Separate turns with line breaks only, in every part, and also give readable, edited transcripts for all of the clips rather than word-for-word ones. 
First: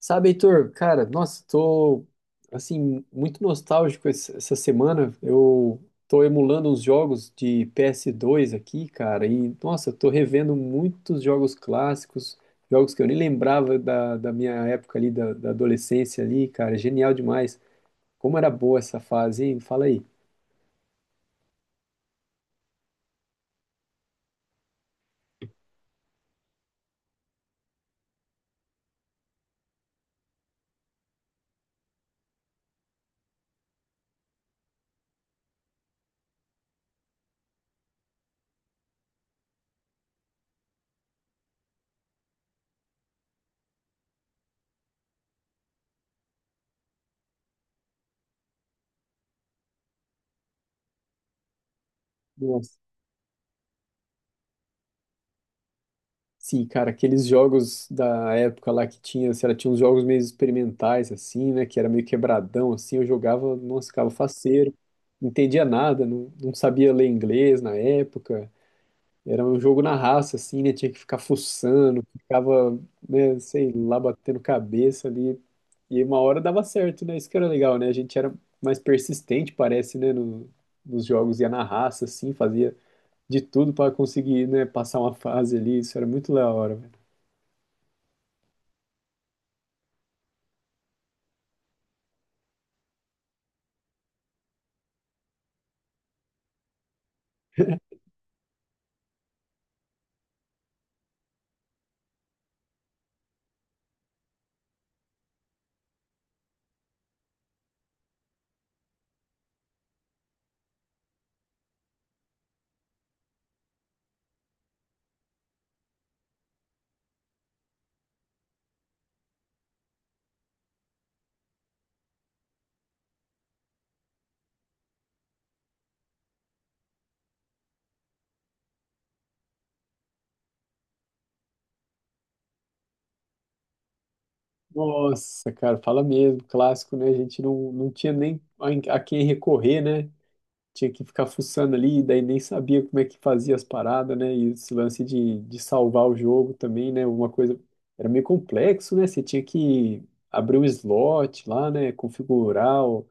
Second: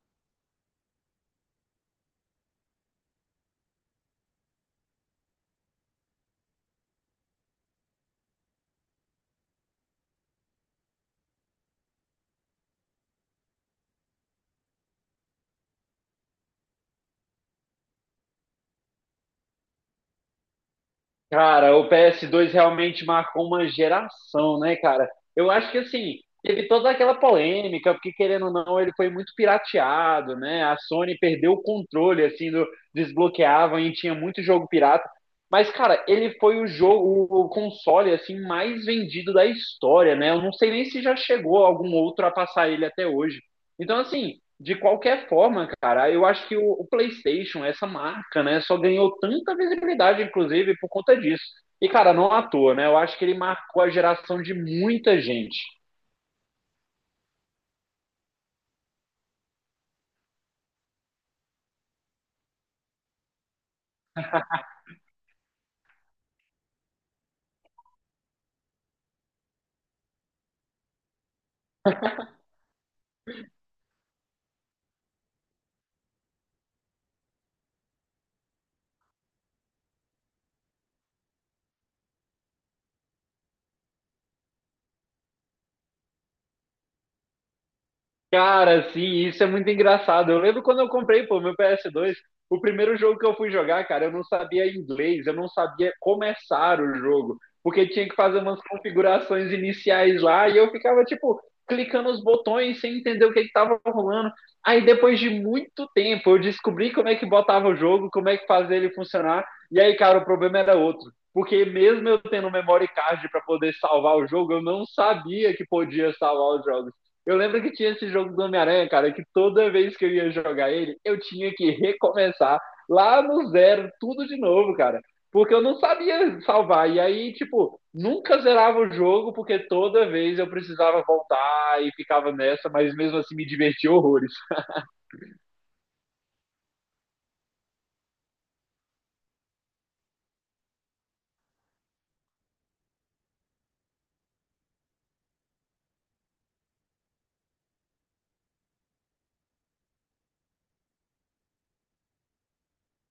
Sabe, Heitor, cara, nossa, tô, assim, muito nostálgico essa semana. Eu tô emulando uns jogos de PS2 aqui, cara, e, nossa, tô revendo muitos jogos clássicos, jogos que eu nem lembrava da minha época ali, da adolescência ali, cara, genial demais. Como era boa essa fase, hein? Fala aí.
Cara, o PS2 realmente marcou uma geração, né, cara? Eu acho que assim, teve toda aquela polêmica, porque querendo ou não, ele foi muito pirateado, né? A Sony perdeu o controle, assim, do desbloqueavam e tinha muito jogo pirata. Mas, cara, ele foi o jogo, o console, assim, mais vendido da história, né? Eu não sei nem se já chegou algum outro a passar ele até hoje. Então, assim, de qualquer forma, cara, eu acho que o PlayStation, essa marca, né, só ganhou tanta visibilidade, inclusive, por conta disso. E, cara, não à toa,
Nossa.
né? Eu acho que ele marcou a geração de muita gente.
Sim, cara, aqueles jogos da época lá que tinha, sei lá, tinha uns jogos meio experimentais, assim, né? Que era meio quebradão, assim, eu jogava, nossa, ficava faceiro, não entendia nada, não, não sabia ler inglês na época. Era um jogo na raça, assim, né? Tinha que ficar fuçando, ficava, né, sei lá, batendo cabeça ali. E uma hora dava certo, né? Isso que era legal, né? A gente era mais persistente, parece, né? Nos jogos, ia na raça, assim, fazia de tudo para conseguir, né, passar uma fase ali. Isso era muito da hora, velho.
Cara, sim, isso é muito engraçado. Eu lembro quando eu comprei, pô, meu PS2, o primeiro jogo que eu fui jogar, cara, eu não sabia inglês, eu não sabia começar o jogo, porque tinha que fazer umas configurações iniciais lá e eu ficava, tipo, clicando os botões sem entender o que que tava rolando. Aí depois de muito tempo eu descobri como é que botava o jogo, como é que fazia ele funcionar, e aí, cara, o problema era outro. Porque mesmo eu tendo memory card para poder salvar o jogo, eu não sabia que podia salvar os jogos. Eu lembro que tinha esse jogo do Homem-Aranha, cara, que toda vez que eu ia jogar ele, eu tinha que recomeçar lá no zero, tudo de novo, cara. Porque eu não sabia salvar. E aí, tipo, nunca zerava o jogo, porque toda vez eu precisava voltar e ficava nessa, mas mesmo assim me divertia horrores.
Nossa, cara, fala mesmo, clássico, né? A gente não tinha nem a quem recorrer, né? Tinha que ficar fuçando ali, daí nem sabia como é que fazia as paradas, né? E esse lance de salvar o jogo também, né? Uma coisa era meio complexo, né? Você tinha que abrir um slot lá, né? Configurar o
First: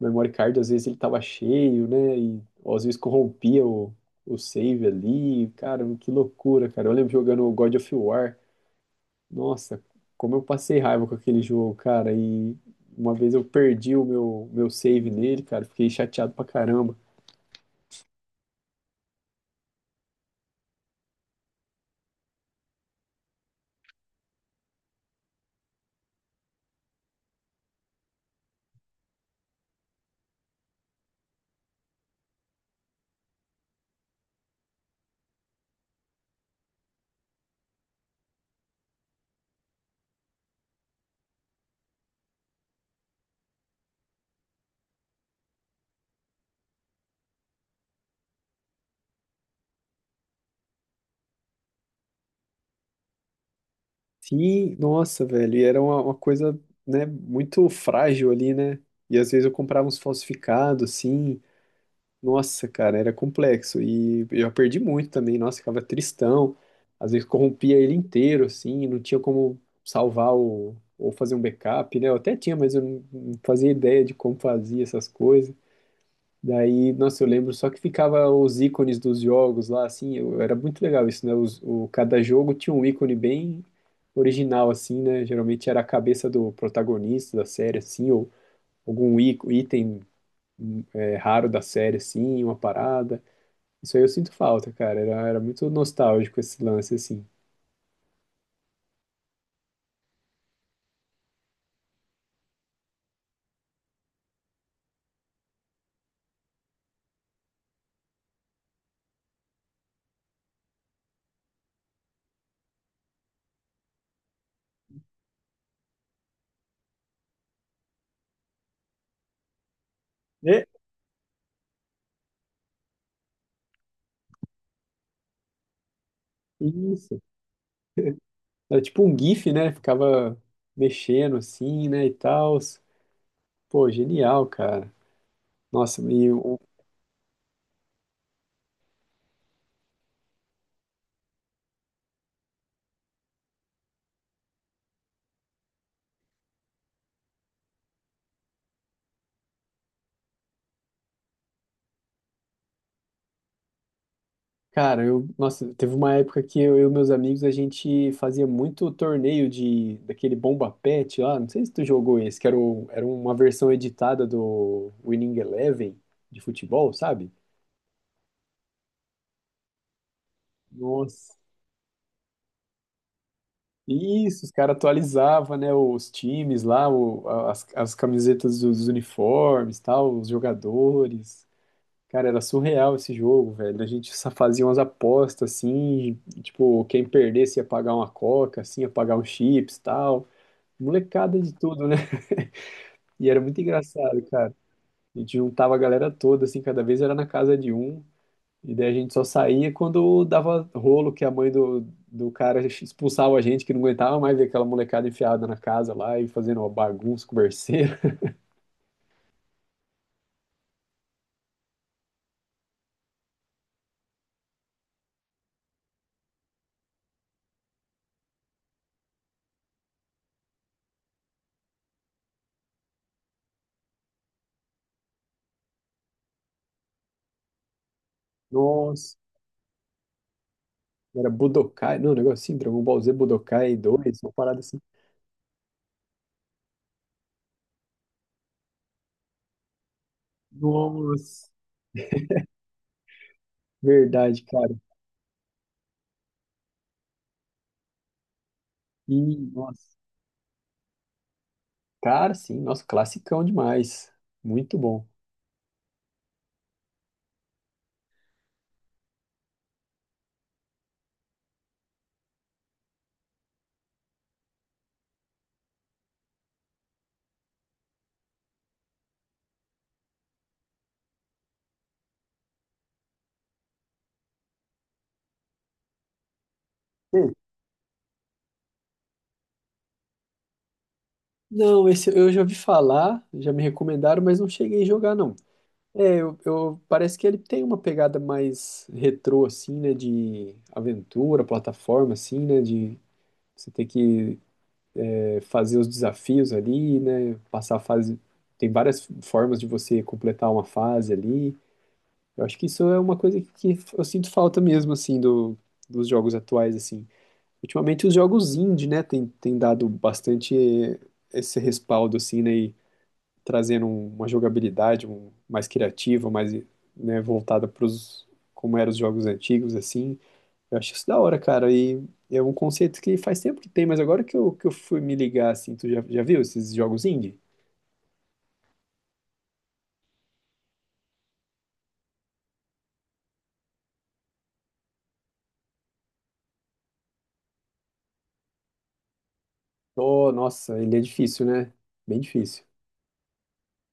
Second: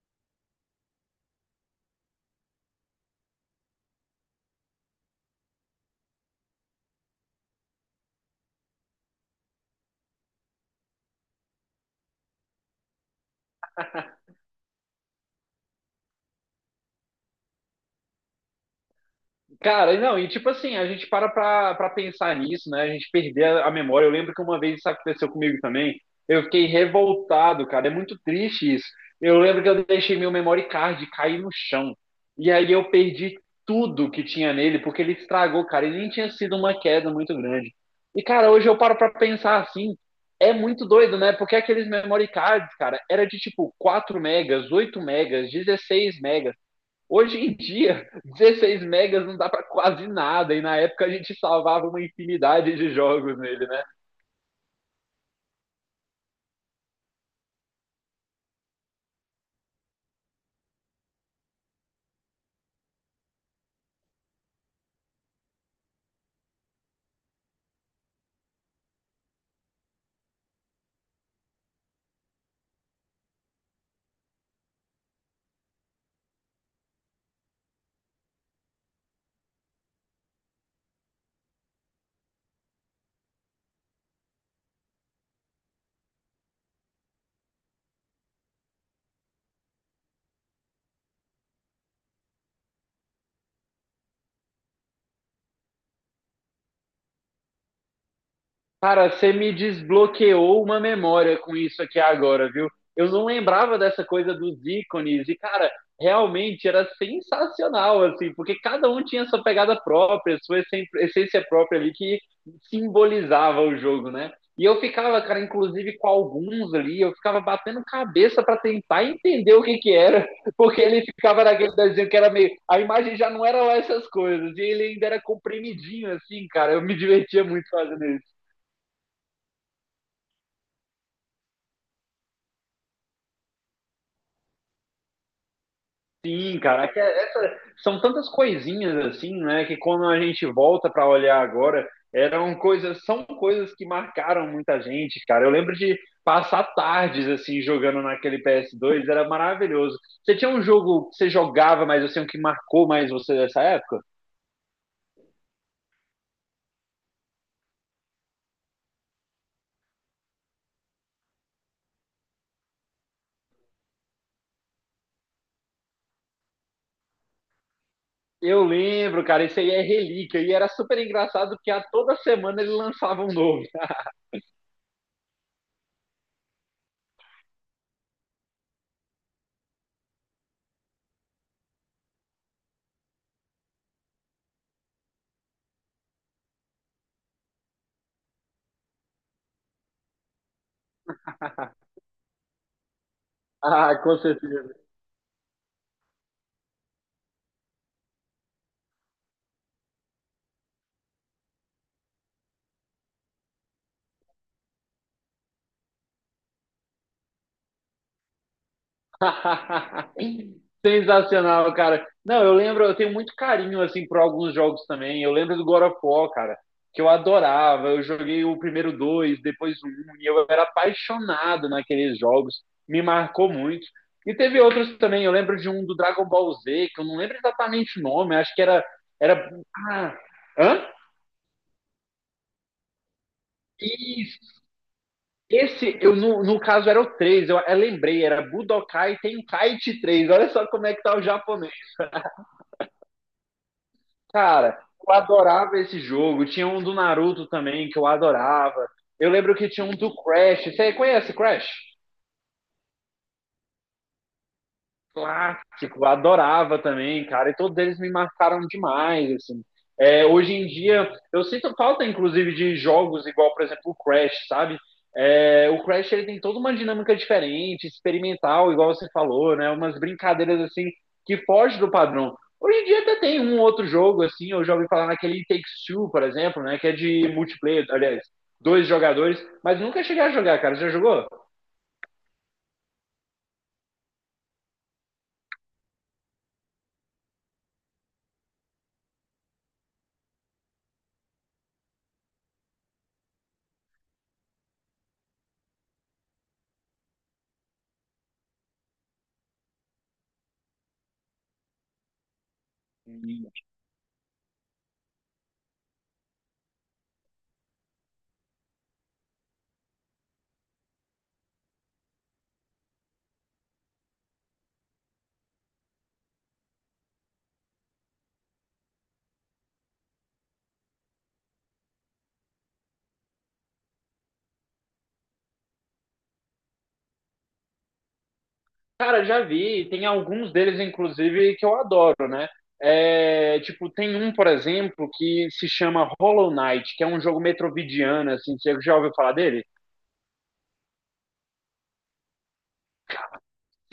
memory card, às vezes ele tava cheio, né? E ou às vezes corrompia o save ali. Cara, que loucura, cara. Eu lembro jogando o God of War. Nossa, como eu passei raiva com aquele jogo, cara. E uma vez eu perdi o meu save nele, cara. Fiquei chateado pra caramba.
Cara, não, e tipo assim, a gente para pra pensar nisso, né? A gente perder a memória. Eu lembro que uma vez isso aconteceu comigo também. Eu fiquei revoltado, cara. É muito triste isso. Eu lembro que eu deixei meu memory card cair no chão. E aí eu perdi tudo que tinha nele, porque ele estragou, cara. E nem tinha sido uma queda muito grande. E, cara, hoje eu paro pra pensar assim. É muito doido, né? Porque aqueles memory cards, cara, era de tipo 4 megas, 8 megas, 16 megas. Hoje em dia, 16 megas não dá para quase nada, e na época a gente salvava uma infinidade de jogos nele, né?
Sim, nossa, velho. E era uma coisa, né, muito frágil ali, né? E às vezes eu comprava uns falsificados, assim. Nossa, cara, era complexo. E eu perdi muito também. Nossa, ficava tristão. Às vezes corrompia ele inteiro, assim. Não tinha como salvar o, ou fazer um backup, né? Eu até tinha, mas eu não fazia ideia de como fazia essas coisas. Daí, nossa, eu lembro só que ficava os ícones dos jogos lá, assim, era muito legal isso, né? Cada jogo tinha um ícone bem original, assim, né? Geralmente era a cabeça do protagonista da série, assim, ou algum item raro da série, assim, uma parada. Isso aí eu sinto falta, cara. Era muito nostálgico esse lance, assim.
Cara, você me desbloqueou uma memória com isso aqui agora, viu? Eu não lembrava dessa coisa dos ícones e, cara, realmente era sensacional, assim, porque cada um tinha sua pegada própria, sua essência própria ali que simbolizava o jogo, né? E eu ficava, cara, inclusive com alguns ali, eu ficava batendo cabeça para tentar entender o que que era,
É,
porque ele ficava naquele desenho que era meio. A imagem já não era lá essas coisas, e ele ainda era comprimidinho, assim, cara. Eu me
isso.
divertia muito fazendo isso.
Era tipo um GIF, né? Ficava mexendo assim, né? E tal. Pô, genial, cara. Nossa, e o
Sim, cara, é que é- essa- são tantas coisinhas assim, né, que quando a gente volta para olhar agora, eram coisas, são coisas que marcaram muita gente, cara. Eu lembro de passar tardes assim jogando naquele PS2, era maravilhoso. Você tinha um jogo que você jogava, mas assim, o que marcou mais você dessa época?
cara, nossa, teve uma época que eu e meus amigos a gente fazia muito torneio de daquele Bomba Pet lá, não sei se tu jogou esse, era uma versão editada do Winning Eleven de futebol, sabe?
Eu lembro, cara, esse aí é relíquia e era super
Nossa.
engraçado porque a toda semana ele lançava um novo.
Isso, os caras atualizavam, né, os times lá, as camisetas dos uniformes, tal, os jogadores. Cara, era surreal esse jogo, velho. A gente só fazia umas apostas assim, tipo, quem perdesse ia pagar uma coca, assim, ia pagar um chips, tal. Molecada de tudo, né? E era muito
Ah, com
engraçado, cara.
certeza.
A gente juntava a galera toda, assim, cada vez era na casa de um. E daí a gente só saía quando dava rolo que a mãe do cara expulsava a gente, que não aguentava mais ver aquela molecada enfiada na casa lá e fazendo uma bagunça, converseira.
Sensacional, cara. Não, eu lembro, eu tenho muito carinho assim por alguns jogos também. Eu lembro do God of War, cara, que eu adorava. Eu joguei o primeiro dois, depois o um, e eu era apaixonado naqueles jogos. Me marcou muito. E teve outros também. Eu lembro de um do Dragon Ball Z, que eu não lembro exatamente o nome. Acho que era
Nossa,
era ah, hã?
era Budokai, não, um negócio assim, Dragon Ball Z, Budokai 2,
E
uma parada assim.
esse, no caso, era o 3, eu lembrei, era Budokai Tenkaichi 3. Olha só como é que tá o
Nossa, verdade, cara.
cara, eu adorava esse jogo. Tinha um do Naruto também que eu adorava.
E,
Eu lembro que tinha
nossa,
um do Crash. Você conhece Crash?
cara, sim, nossa, classicão demais. Muito bom.
Clássico, adorava também, cara. E todos eles me marcaram demais, assim. É, hoje em dia, eu sinto falta, inclusive, de jogos igual, por exemplo, o Crash, sabe? É, o Crash ele tem toda uma dinâmica diferente, experimental, igual você falou, né? Umas brincadeiras assim que fogem do padrão. Hoje em dia até tem um outro jogo assim, eu já ouvi falar naquele It Takes Two, por exemplo, né? Que é de multiplayer, aliás, dois jogadores, mas nunca cheguei a jogar, cara. Já jogou?
Não, esse eu já ouvi falar, já me recomendaram, mas não cheguei a jogar, não. É, parece que ele tem uma pegada mais retrô, assim, né? De aventura, plataforma, assim, né? De você ter que fazer os desafios ali, né? Passar a fase. Tem várias formas de você completar uma fase ali. Eu acho que isso é uma coisa que eu sinto falta mesmo, assim, dos jogos atuais, assim. Ultimamente os jogos indie, né? Tem dado bastante esse respaldo, assim, né? Trazendo uma jogabilidade mais criativa, mais, né, voltada para os como eram os jogos antigos, assim. Eu acho isso da hora, cara. E é um conceito que faz tempo que tem, mas agora que eu fui me ligar, assim, tu já viu esses jogos indie?
Cara, já vi, tem alguns deles, inclusive, que eu adoro, né? É, tipo, tem um, por exemplo, que se chama Hollow Knight, que é um jogo metroidvania, assim, você já ouviu falar dele?
Oh, nossa, ele é difícil, né? Bem difícil.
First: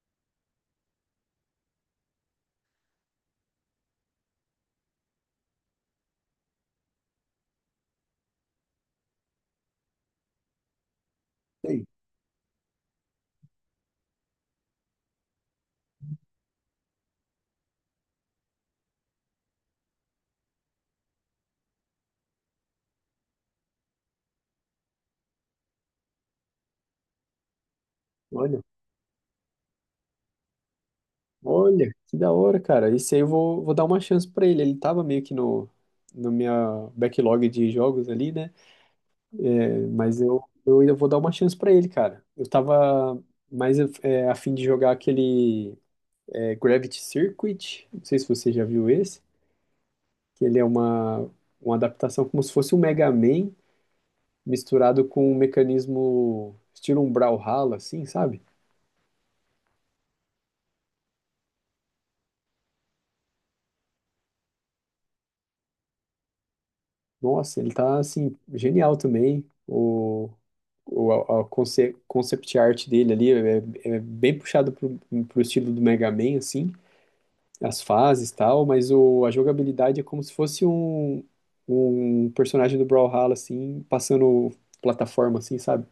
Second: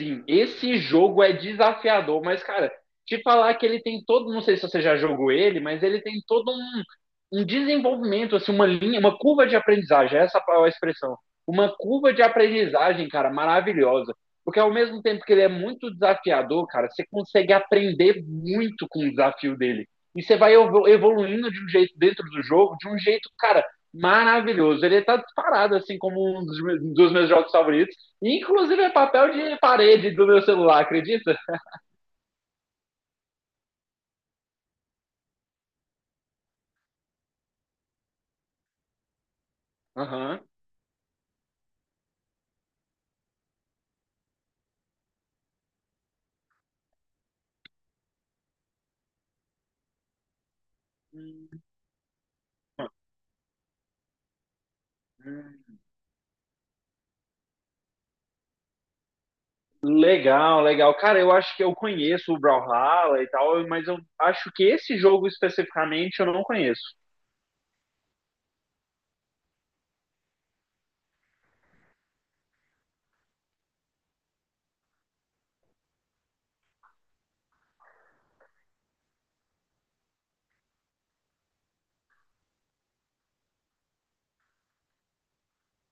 Sim, esse jogo é desafiador, mas, cara, te falar que ele tem todo, não sei se você já jogou ele, mas ele tem todo um, um desenvolvimento, assim, uma linha, uma curva de aprendizagem, essa é a expressão. Uma
Ei,
curva de aprendizagem, cara, maravilhosa. Porque ao mesmo tempo que ele é muito desafiador, cara, você consegue aprender muito com o desafio dele. E você vai evoluindo de um jeito dentro do jogo, de um jeito, cara, maravilhoso. Ele tá disparado, assim, como um dos meus jogos favoritos.
olha,
Inclusive é papel de parede do meu celular, acredita?
olha, que da hora, cara. Esse aí eu vou dar uma chance pra ele. Ele tava meio que no minha backlog de jogos ali, né? É, mas
Aham.
eu ainda vou dar uma chance pra ele, cara. Eu tava mais é, a fim de jogar aquele Gravity Circuit, não sei se você já viu esse, que ele é uma adaptação como se fosse um Mega Man misturado com um mecanismo estilo um Brawlhalla, assim, sabe?
Legal, legal. Cara, eu acho que eu conheço o Brawlhalla e tal, mas eu acho que esse jogo especificamente eu não conheço.
Nossa, ele tá, assim, genial também. A concept art dele ali é, é bem puxado pro estilo do Mega Man, assim. As fases e tal, mas a jogabilidade é como se fosse um personagem do Brawlhalla, assim, passando plataforma, assim, sabe?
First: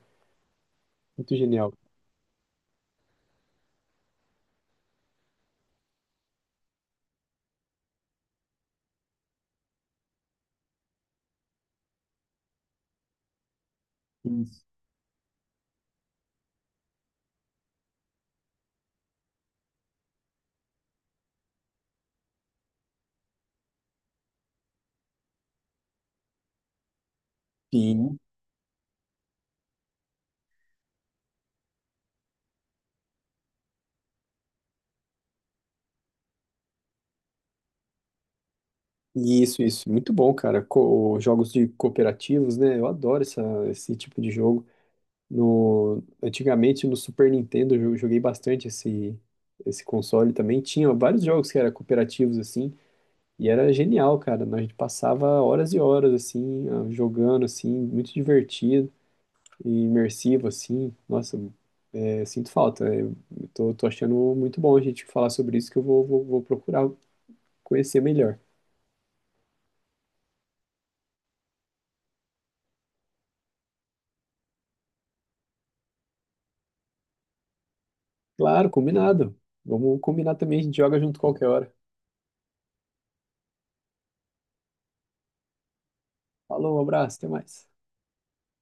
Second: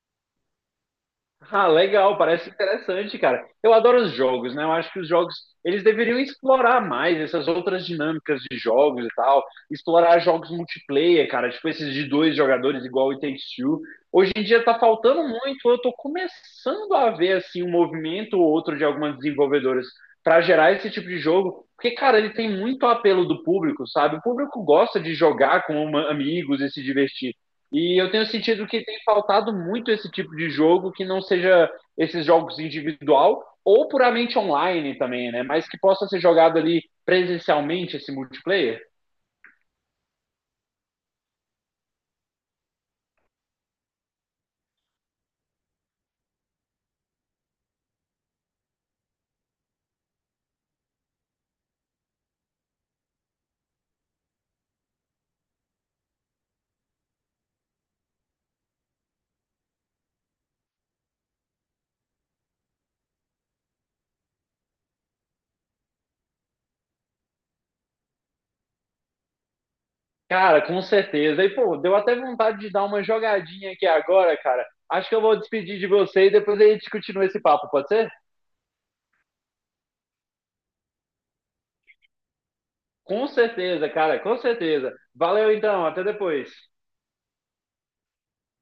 Muito
Ah,
genial.
legal, parece interessante, cara. Eu adoro os jogos, né? Eu acho que os jogos, eles deveriam explorar mais essas outras dinâmicas de jogos e tal, explorar jogos multiplayer, cara, tipo esses de dois jogadores igual o It Takes Two. Hoje em
Isso.
dia tá faltando muito, eu tô começando a ver assim um movimento ou outro de algumas desenvolvedoras para gerar esse tipo de jogo, porque cara, ele tem muito apelo do público, sabe? O público gosta de jogar com amigos e se divertir. E eu
Sim.
tenho sentido que tem faltado muito esse tipo de jogo que não seja esses jogos individual ou puramente online também, né? Mas que possa ser jogado ali presencialmente esse multiplayer.
Isso, isso. Muito bom, cara. Jogos de cooperativos, né? Eu adoro esse tipo de jogo. No, antigamente, no Super Nintendo, eu joguei bastante esse console também. Tinha vários jogos que eram cooperativos, assim, e era genial, cara. A gente passava horas e horas, assim, jogando, assim, muito divertido. E imersivo, assim. Nossa, é, sinto falta. Né? Eu tô achando muito bom a gente falar sobre isso, que eu vou procurar conhecer melhor.
Cara, com certeza. E pô, deu até vontade de dar uma jogadinha aqui agora, cara. Acho que eu vou despedir de você e depois a gente continua esse papo, pode ser?
Claro, combinado. Vamos combinar também, a gente joga junto qualquer hora.
Com certeza, cara, com certeza. Valeu então, até depois.
Falou, um abraço, até mais.